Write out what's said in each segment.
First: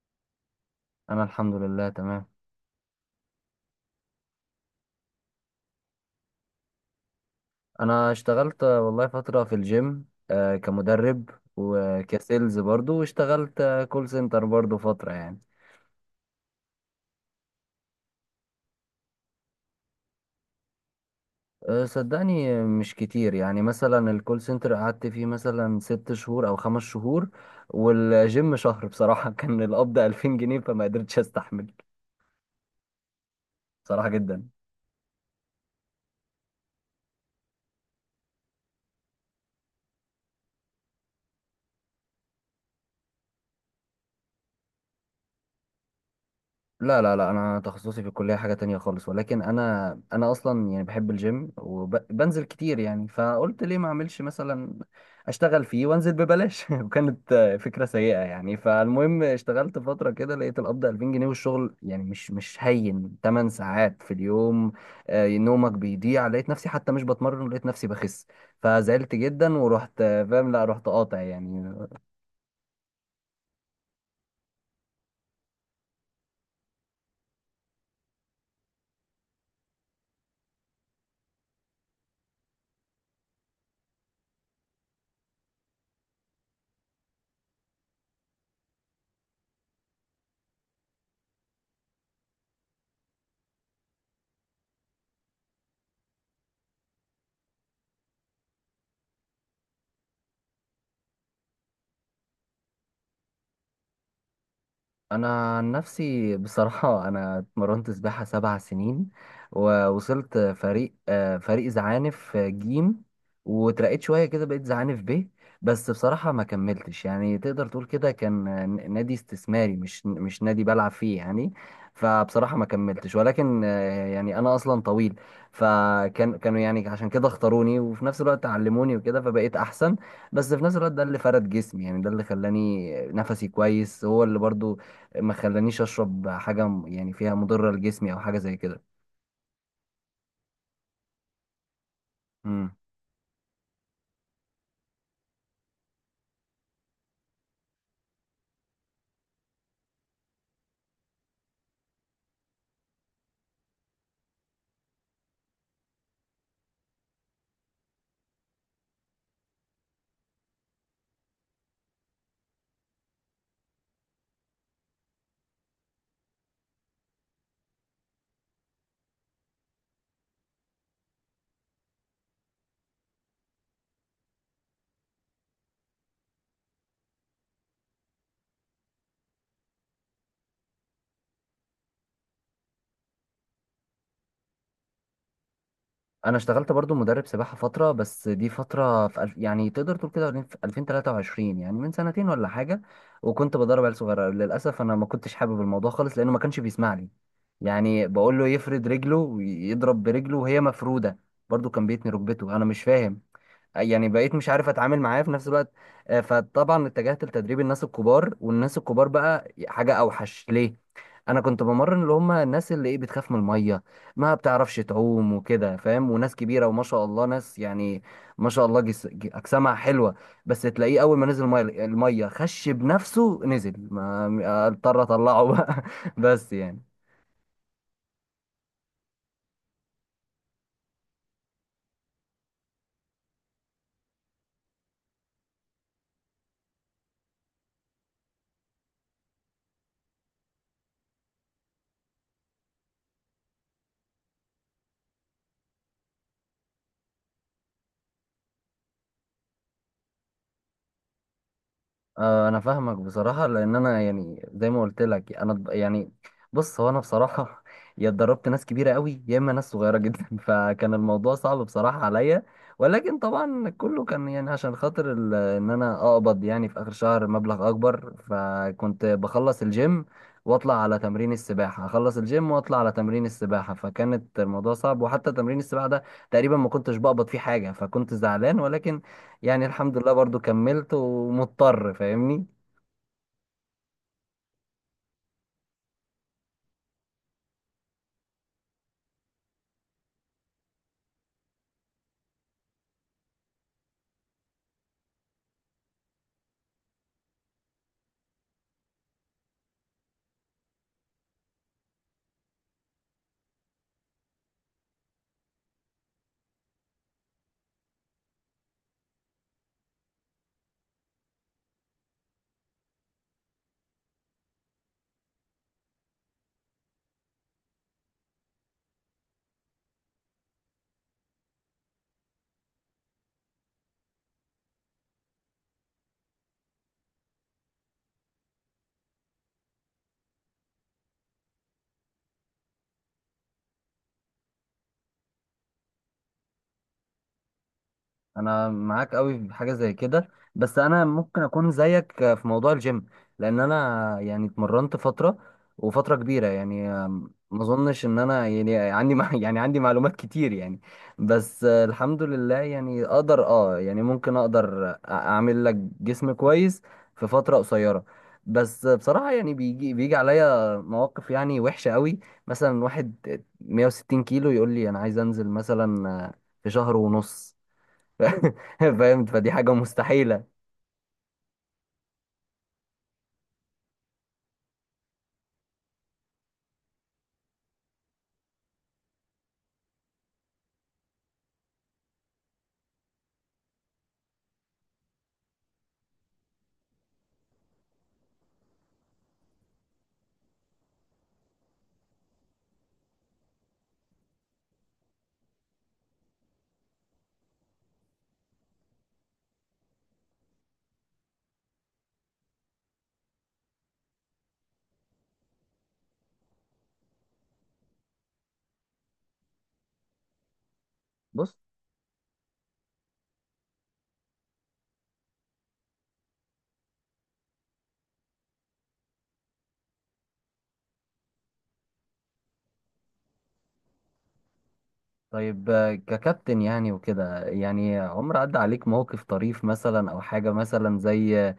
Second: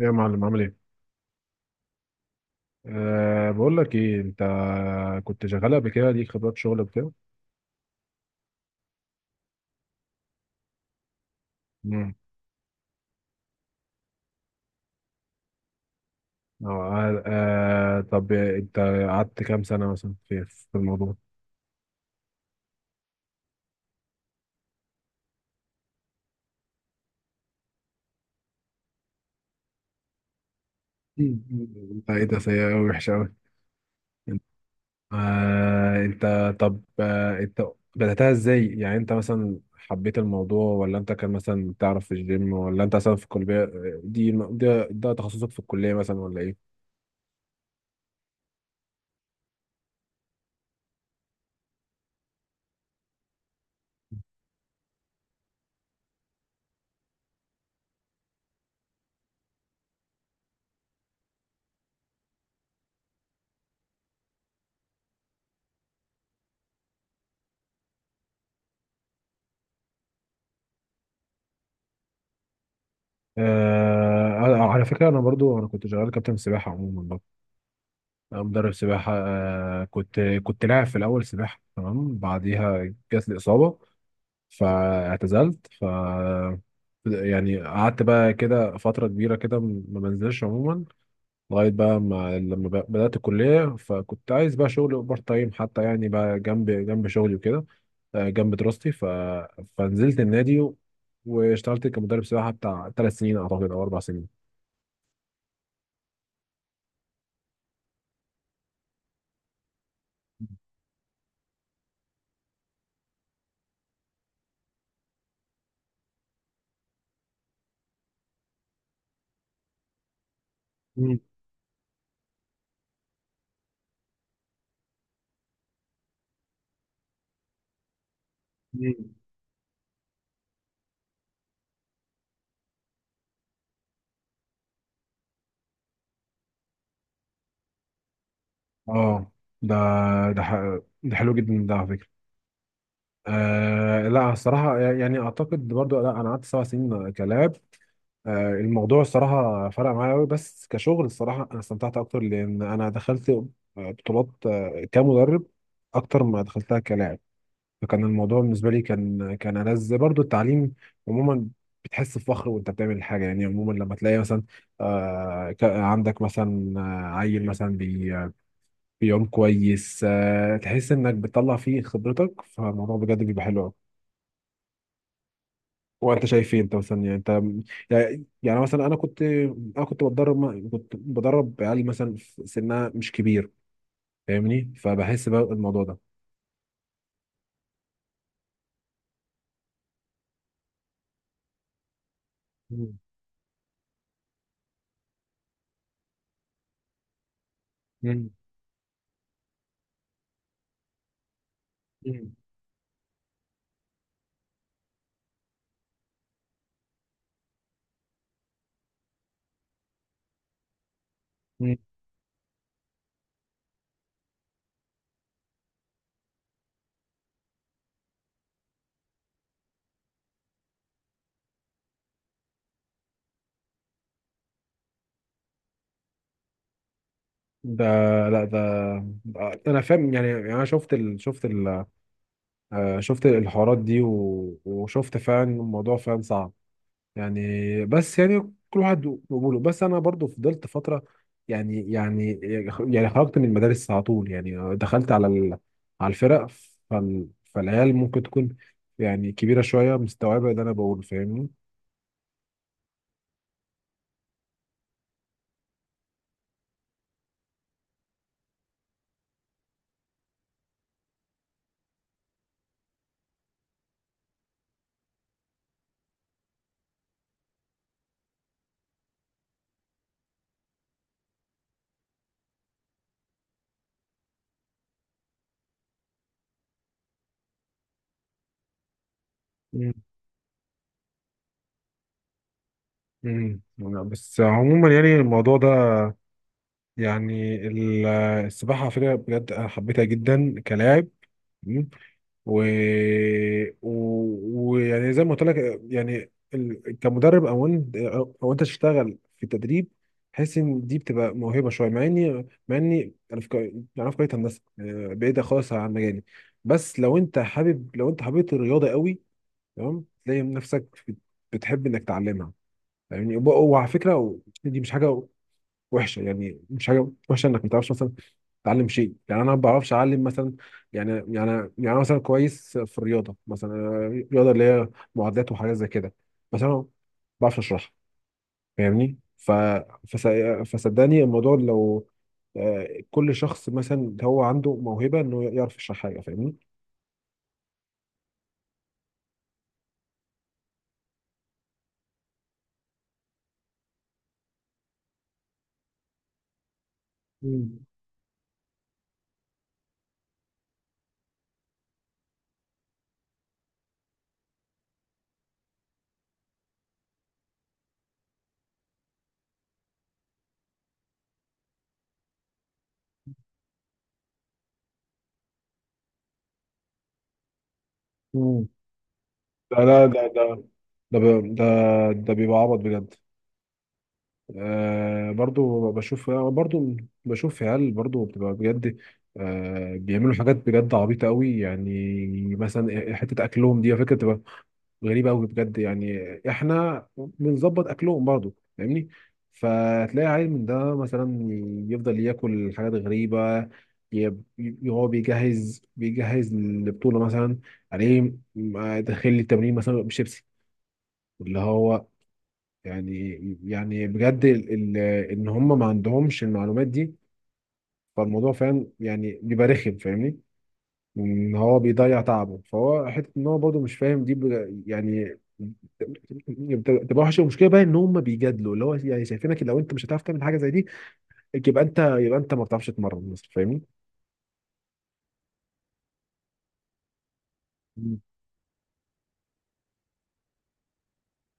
يا معلم عامل ايه؟ انا الحمد لله تمام. بقول لك ايه انت كنت شغال قبل كده ليك خبرات شغل وكده؟ انا اشتغلت والله فترة في الجيم، كمدرب، امم وكسيلز برضو. واشتغلت كول سنتر برضو فترة يعني. أه أه آه، طب انت قعدت كام سنة مثلا في الموضوع؟ صدقني، مش كتير يعني. مثلا الكول سنتر قعدت فيه مثلا 6 شهور او 5 شهور، والجيم شهر بصراحة. كان القبض 2000 جنيه فما قدرتش مم. استحمل انت ايه ده سيء قوي وحش قوي. بصراحة جدا. أه انت طب أه انت بدأتها ازاي؟ يعني انت مثلا حبيت الموضوع ولا انت كان مثلا تعرف في الجيم ولا انت مثلا في الكلية دي، ده تخصصك في الكلية مثلا ولا ايه؟ لا لا لا، انا تخصصي في الكليه حاجه تانية خالص، ولكن انا اصلا يعني بحب الجيم وبنزل كتير يعني. فقلت ليه ما اعملش مثلا اشتغل فيه وانزل ببلاش. وكانت فكره سيئه يعني. فالمهم اشتغلت فتره كده لقيت القبض 2000 جنيه، والشغل يعني مش هين، 8 ساعات في اليوم. نومك بيضيع. لقيت نفسي حتى مش بتمرن، لقيت نفسي بخس. فزعلت جدا ورحت فاهم، لا رحت قاطع يعني. أه على فكرة انا برضو كنت شغال كابتن سباحة عموما برضو. أنا مدرب سباحة، كنت لاعب في الأول سباحة، تمام. بعديها جات لي إصابة فاعتزلت. يعني قعدت بقى كده فترة كبيرة كده ما بنزلش عموما لغاية بقى ما لما بدأت الكلية، فكنت عايز بقى شغل بارت تايم حتى، يعني بقى جنب شغلي وكده، جنب دراستي. فنزلت النادي واشتغلت كمدرب سباحة بتاع 3 سنين أعتقد أو 4 سنين. انا عن نفسي بصراحه انا اتمرنت سباحه 7 سنين، ووصلت فريق فريق زعانف جيم. واترقيت شويه كده بقيت زعانف ب، بس بصراحه ما كملتش. يعني تقدر تقول كده كان نادي استثماري، مش نادي بلعب فيه يعني. فبصراحه ما كملتش، ولكن يعني انا اصلا طويل، فكان كانوا يعني عشان كده اختاروني، وفي نفس الوقت علموني مم. وكده، فبقيت احسن. بس في نفس الوقت ده اللي فرد جسمي يعني، ده اللي خلاني نفسي كويس هو اللي برضو ما خلانيش اشرب حاجه يعني فيها مضره لجسمي او حاجه زي كده. اه ده ده حلو جدا ده على فكره. امم، لا الصراحه يعني اعتقد برضو، لا انا قعدت 7 سنين كلاب. آه الموضوع الصراحه فرق معايا قوي، بس كشغل الصراحه انا استمتعت اكتر، لان انا دخلت بطولات كمدرب اكتر ما دخلتها كلاعب. فكان الموضوع بالنسبه لي كان ألذ برضو، التعليم عموما. بتحس بفخر وانت بتعمل حاجه، يعني عموما لما تلاقي مثلا عندك مثلا عيل مثلا يوم كويس، تحس انك بتطلع فيه خبرتك، فالموضوع بجد بيبقى حلو قوي. وانت شايف ايه؟ انت مثلا يعني انت يعني يعني مثلا انا كنت انا كنت كنت بدرب عيال مثلا في سنها مش كبير، فاهمني؟ فبحس بقى الموضوع ده. انا اشتغلت برضو مدرب سباحه فتره. بس دي فتره يعني تقدر تقول كده في 2023، يعني من سنتين ولا حاجه. مم. وكنت بدرب عيال صغيره. للاسف انا ما كنتش حابب الموضوع خالص لانه ما كانش بيسمع لي. يعني مم. بقول له يفرد رجله ويضرب برجله وهي مفروده. برضو كان بيتني مم. ركبته، انا مش فاهم. يعني بقيت مش عارف اتعامل معاه في نفس الوقت. فطبعا اتجهت لتدريب الناس الكبار، والناس الكبار بقى حاجة اوحش ليه. انا كنت مم. بمرن اللي هم الناس اللي ايه بتخاف من المية، ما بتعرفش تعوم وكده فاهم. وناس كبيرة وما شاء الله. ناس يعني ما شاء الله اجسامها حلوة. بس تلاقيه اول ما نزل المية، المية خش بنفسه، نزل ما اضطر اطلعه بقى. بس يعني ده لا ده ده انا فاهم، يعني يعني انا شفت ال... شفت ال... آه، شفت الحوارات دي، وشفت فعلا الموضوع فعلا صعب يعني. بس يعني كل واحد وقبوله. بس انا برضو فضلت فتره، يعني يعني خرجت من المدارس على طول، يعني دخلت على على الفرق. فالعيال ممكن تكون يعني كبيره شويه مستوعبه اللي انا بقوله، فاهمني؟ انا فاهمك بصراحه. لان انا يعني زي ما قلت لك يعني بص. هو انا بصراحه يا اتدربت ناس كبيره قوي يا اما ناس صغيره جدا. فكان الموضوع صعب بصراحه عليا. ولكن طبعا كله كان يعني عشان خاطر ان انا اقبض يعني في اخر شهر مبلغ اكبر، فكنت بخلص الجيم واطلع على تمرين السباحه، اخلص الجيم واطلع على تمرين السباحه. فكانت الموضوع صعب. وحتى تمرين السباحه ده تقريبا ما كنتش بقبض فيه حاجه، فكنت زعلان. ولكن يعني مم. الحمد لله برضو كملت ومضطر فاهمني. مم. بس عموما يعني الموضوع ده، يعني ال- السباحه على فكره بجد انا حبيتها جدا كلاعب. و... و... ويعني زي ما قلت لك يعني كمدرب او انت او انت تشتغل في التدريب، حس ان دي بتبقى موهبه شويه، مع اني انا في كليه هندسه بعيده خالص عن مجالي. بس لو انت حابب، لو انت حبيت الرياضه قوي تمام تلاقي نفسك بتحب انك تعلمها يعني. وعلى فكره دي مش حاجه وحشه، يعني مش حاجه وحشه انك ما تعرفش مثلا تعلم شيء. يعني انا ما بعرفش اعلم مثلا، يعني يعني أنا مثلا كويس في الرياضه مثلا، أنا الرياضه اللي هي معادلات وحاجات زي كده، بس انا ما بعرفش اشرحها، فاهمني؟ فس... فصدقني الموضوع لو كل شخص مثلا هو عنده موهبه انه يعرف يشرح حاجه، فاهمني؟ انا معاك قوي في حاجه زي كده، بس انا ممكن اكون زيك في موضوع الجيم، لان انا يعني اتمرنت فتره وفتره كبيره يعني. ما مم. اظنش ان انا يعني عندي مع- يعني عندي معلومات كتير يعني. بس الحمد لله يعني اقدر اه يعني ممكن اقدر اعمل لك جسم كويس في فتره قصيره. بس بصراحه يعني بيجي عليا مواقف يعني وحشه قوي. مثلا واحد 160 كيلو يقول لي انا عايز انزل مثلا في شهر ونص. مم. فاهم فدي حاجة لا لا ده مستحيلة. ده ده بي- ده ده بيبقى عبط بجد. آه برضو بشوف، برضو بشوف عيال برضو بتبقى بجد آه بيعملوا حاجات بجد عبيطة قوي يعني. مثلا حتة أكلهم دي على فكرة بتبقى غريبة قوي بجد يعني. إحنا بنظبط أكلهم برضو، فاهمني؟ فتلاقي عيل من ده مثلا يفضل ياكل حاجات غريبة. ي- هو بيجهز للبطولة مثلا، عليه داخل التمرين مثلا بشيبسي، اللي هو يعني يعني بجد ال ال ان هم ما عندهمش المعلومات دي. فالموضوع فاهم، يعني بيبقى رخم، فاهمني؟ بص ان هو بيضيع تعبه. فهو حته ان هو برضه مش فاهم دي يعني بتبقى وحشه. المشكله بقى ان هم بيجادلوا، اللي هو يعني شايفينك لو انت مش هتعرف تعمل حاجه زي دي يبقى انت، ما بتعرفش تتمرن مثلا، فاهمني؟ طيب، آه، ككابتن يعني وكده يعني مم. عمر عدى عليك موقف طريف مثلا او حاجة مثلا زي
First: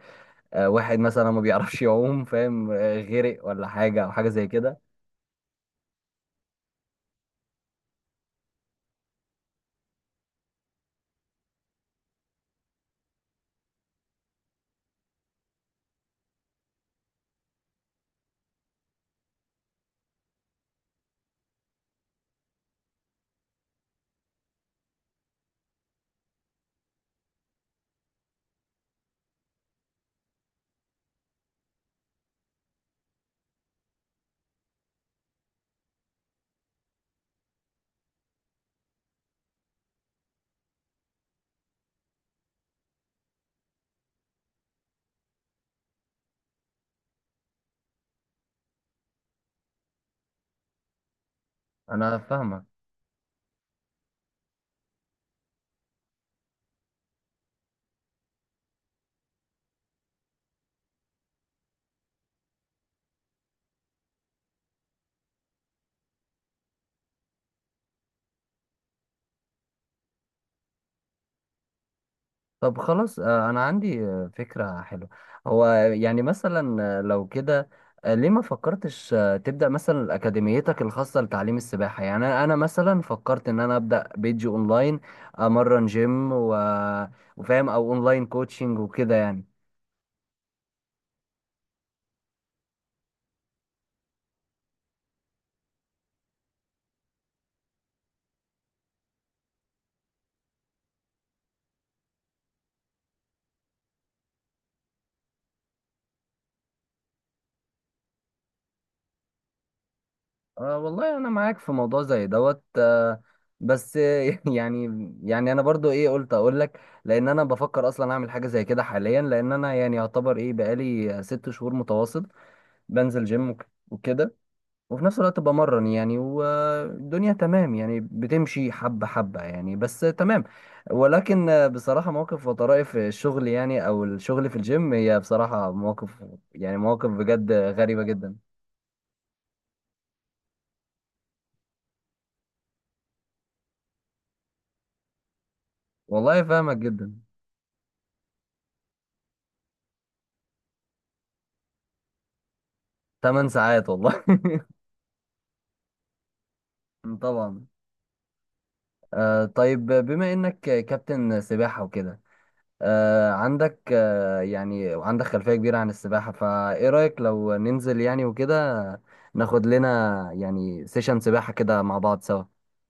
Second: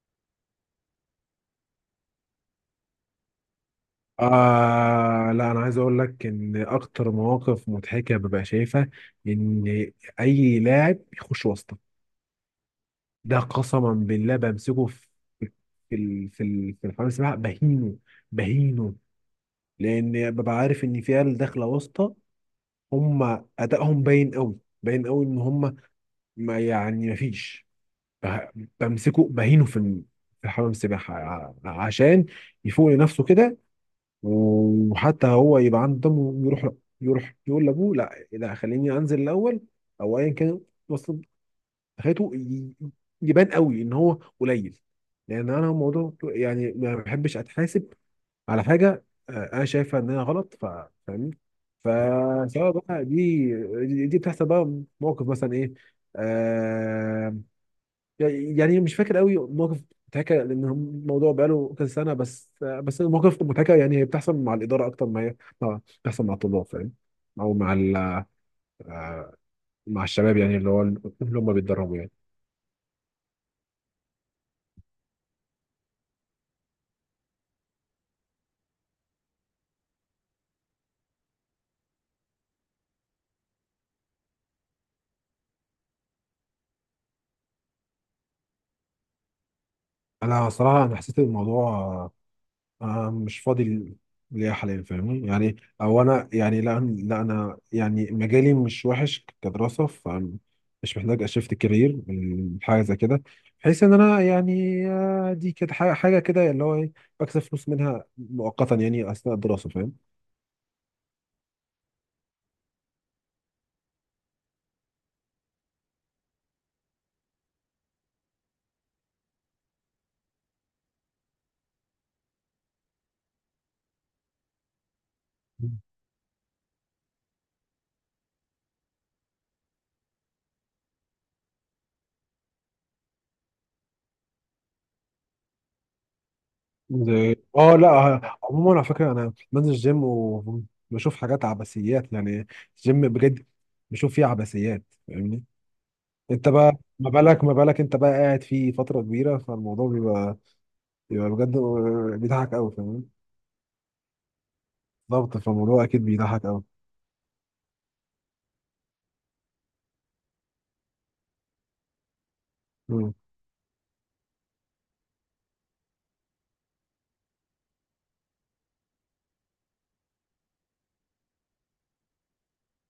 آه، واحد مثلا ما بيعرفش يعوم فاهم آه، غرق ولا حاجة او حاجة زي كده لا انا عايز اقول لك ان اكتر مواقف مضحكه ببقى شايفها ان اي لاعب بيخش واسطه ده قسما بالله بمسكه في الحمام السباحه بهينه، بهينه، لان ببقى عارف ان في عيال داخله واسطه، هم ادائهم باين قوي. باين قوي ان هم ما فيش. بمسكه بهينه في حمام السباحه عشان يفوق لنفسه كده، وحتى هو يبقى عنده دم ويروح، يروح يقول لابوه لا لا خليني انزل الاول او ايا كان. حياته يبان قوي ان هو قليل. لان انا الموضوع يعني ما بحبش اتحاسب على حاجه انا شايفها انها غلط. فاهمني؟ انا فاهمك فسواء بقى دي، بتحصل بقى موقف مثلا ايه. آه يعني مش فاكر قوي موقف متهكة لان الموضوع بقاله كذا سنه، بس بس المواقف المتهكة يعني هي بتحصل مع الاداره اكتر ما هي بتحصل مع الطلاب، فاهم؟ او مع ال- آه، مع الشباب، يعني اللي هو اللي هم بيتدربوا يعني. طب خلاص انا عندي فكرة حلوة. هو يعني مثلا لو كده ليه ما فكرتش تبدأ مثلا أكاديميتك الخاصة لتعليم السباحة؟ يعني أنا مثلا فكرت إن أنا أبدأ بيج أونلاين، أمرن جيم و... وفاهم، أو أونلاين كوتشنج وكده يعني. انا صراحه انا حسيت الموضوع انا مش فاضي ليا حاليا، فاهمني يعني؟ او انا يعني لا لا انا يعني مجالي مش وحش كدراسه، فمش محتاج اشفت كارير من حاجه زي كده، بحيث ان انا يعني دي كده حاجه حاجة كده اللي هو ايه، بكسب فلوس منها مؤقتا يعني اثناء الدراسه، فاهم؟ أه والله أنا معاك في موضوع زي دوت أه. بس يعني يعني أنا برضو إيه قلت أقول لك. لأن أنا بفكر أصلا أعمل حاجة زي كده حاليا. لأن أنا يعني يعتبر إيه بقالي 6 شهور متواصل بنزل جيم وكده. وفي نفس الوقت بمرن يعني، والدنيا تمام يعني، بتمشي حبة حبة يعني، بس تمام. ولكن بصراحة مواقف وطرائف الشغل يعني، أو الشغل في الجيم، هي بصراحة مواقف يعني مواقف زي بجد اه لا غريبة جدا. آه، عموما على فكره انا بنزل الجيم وبشوف حاجات عبثيات يعني. الجيم بجد بشوف فيه عبثيات، فاهمني؟ والله انت بقى، فاهمك ما جدا. بالك ما بالك انت بقى قاعد فيه فترة كبيرة، فالموضوع بيبقى بجد بيضحك قوي، فاهم؟ 8 ساعات والله. ضغط، فالموضوع اكيد بيضحك قوي. طبعا. آه طيب، بما إنك كابتن سباحة وكده، مم. آه عندك آه يعني عندك خلفية كبيرة عن السباحة. فإيه رأيك لو ننزل يعني وكده، ناخد لنا يعني سيشن سباحة كده مع بعض سوا؟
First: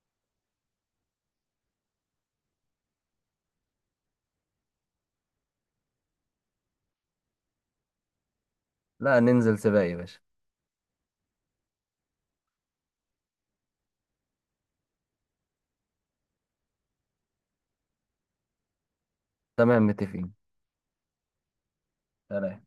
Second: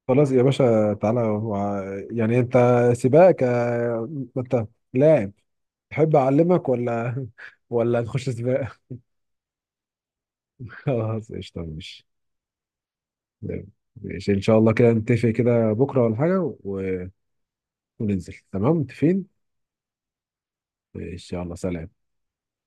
خلاص يا باشا تعالى يعني انت سباق، ك ما انت لاعب، تحب اعلمك ولا ولا نخش سباق؟ لا ننزل سباق يا باشا. خلاص قشطة، ماشي. تمام. ماشي ان شاء الله كده نتفق كده بكرة ولا حاجة وننزل، تمام؟ متفقين تمام متفقين. ان شاء الله. سلام. سلام.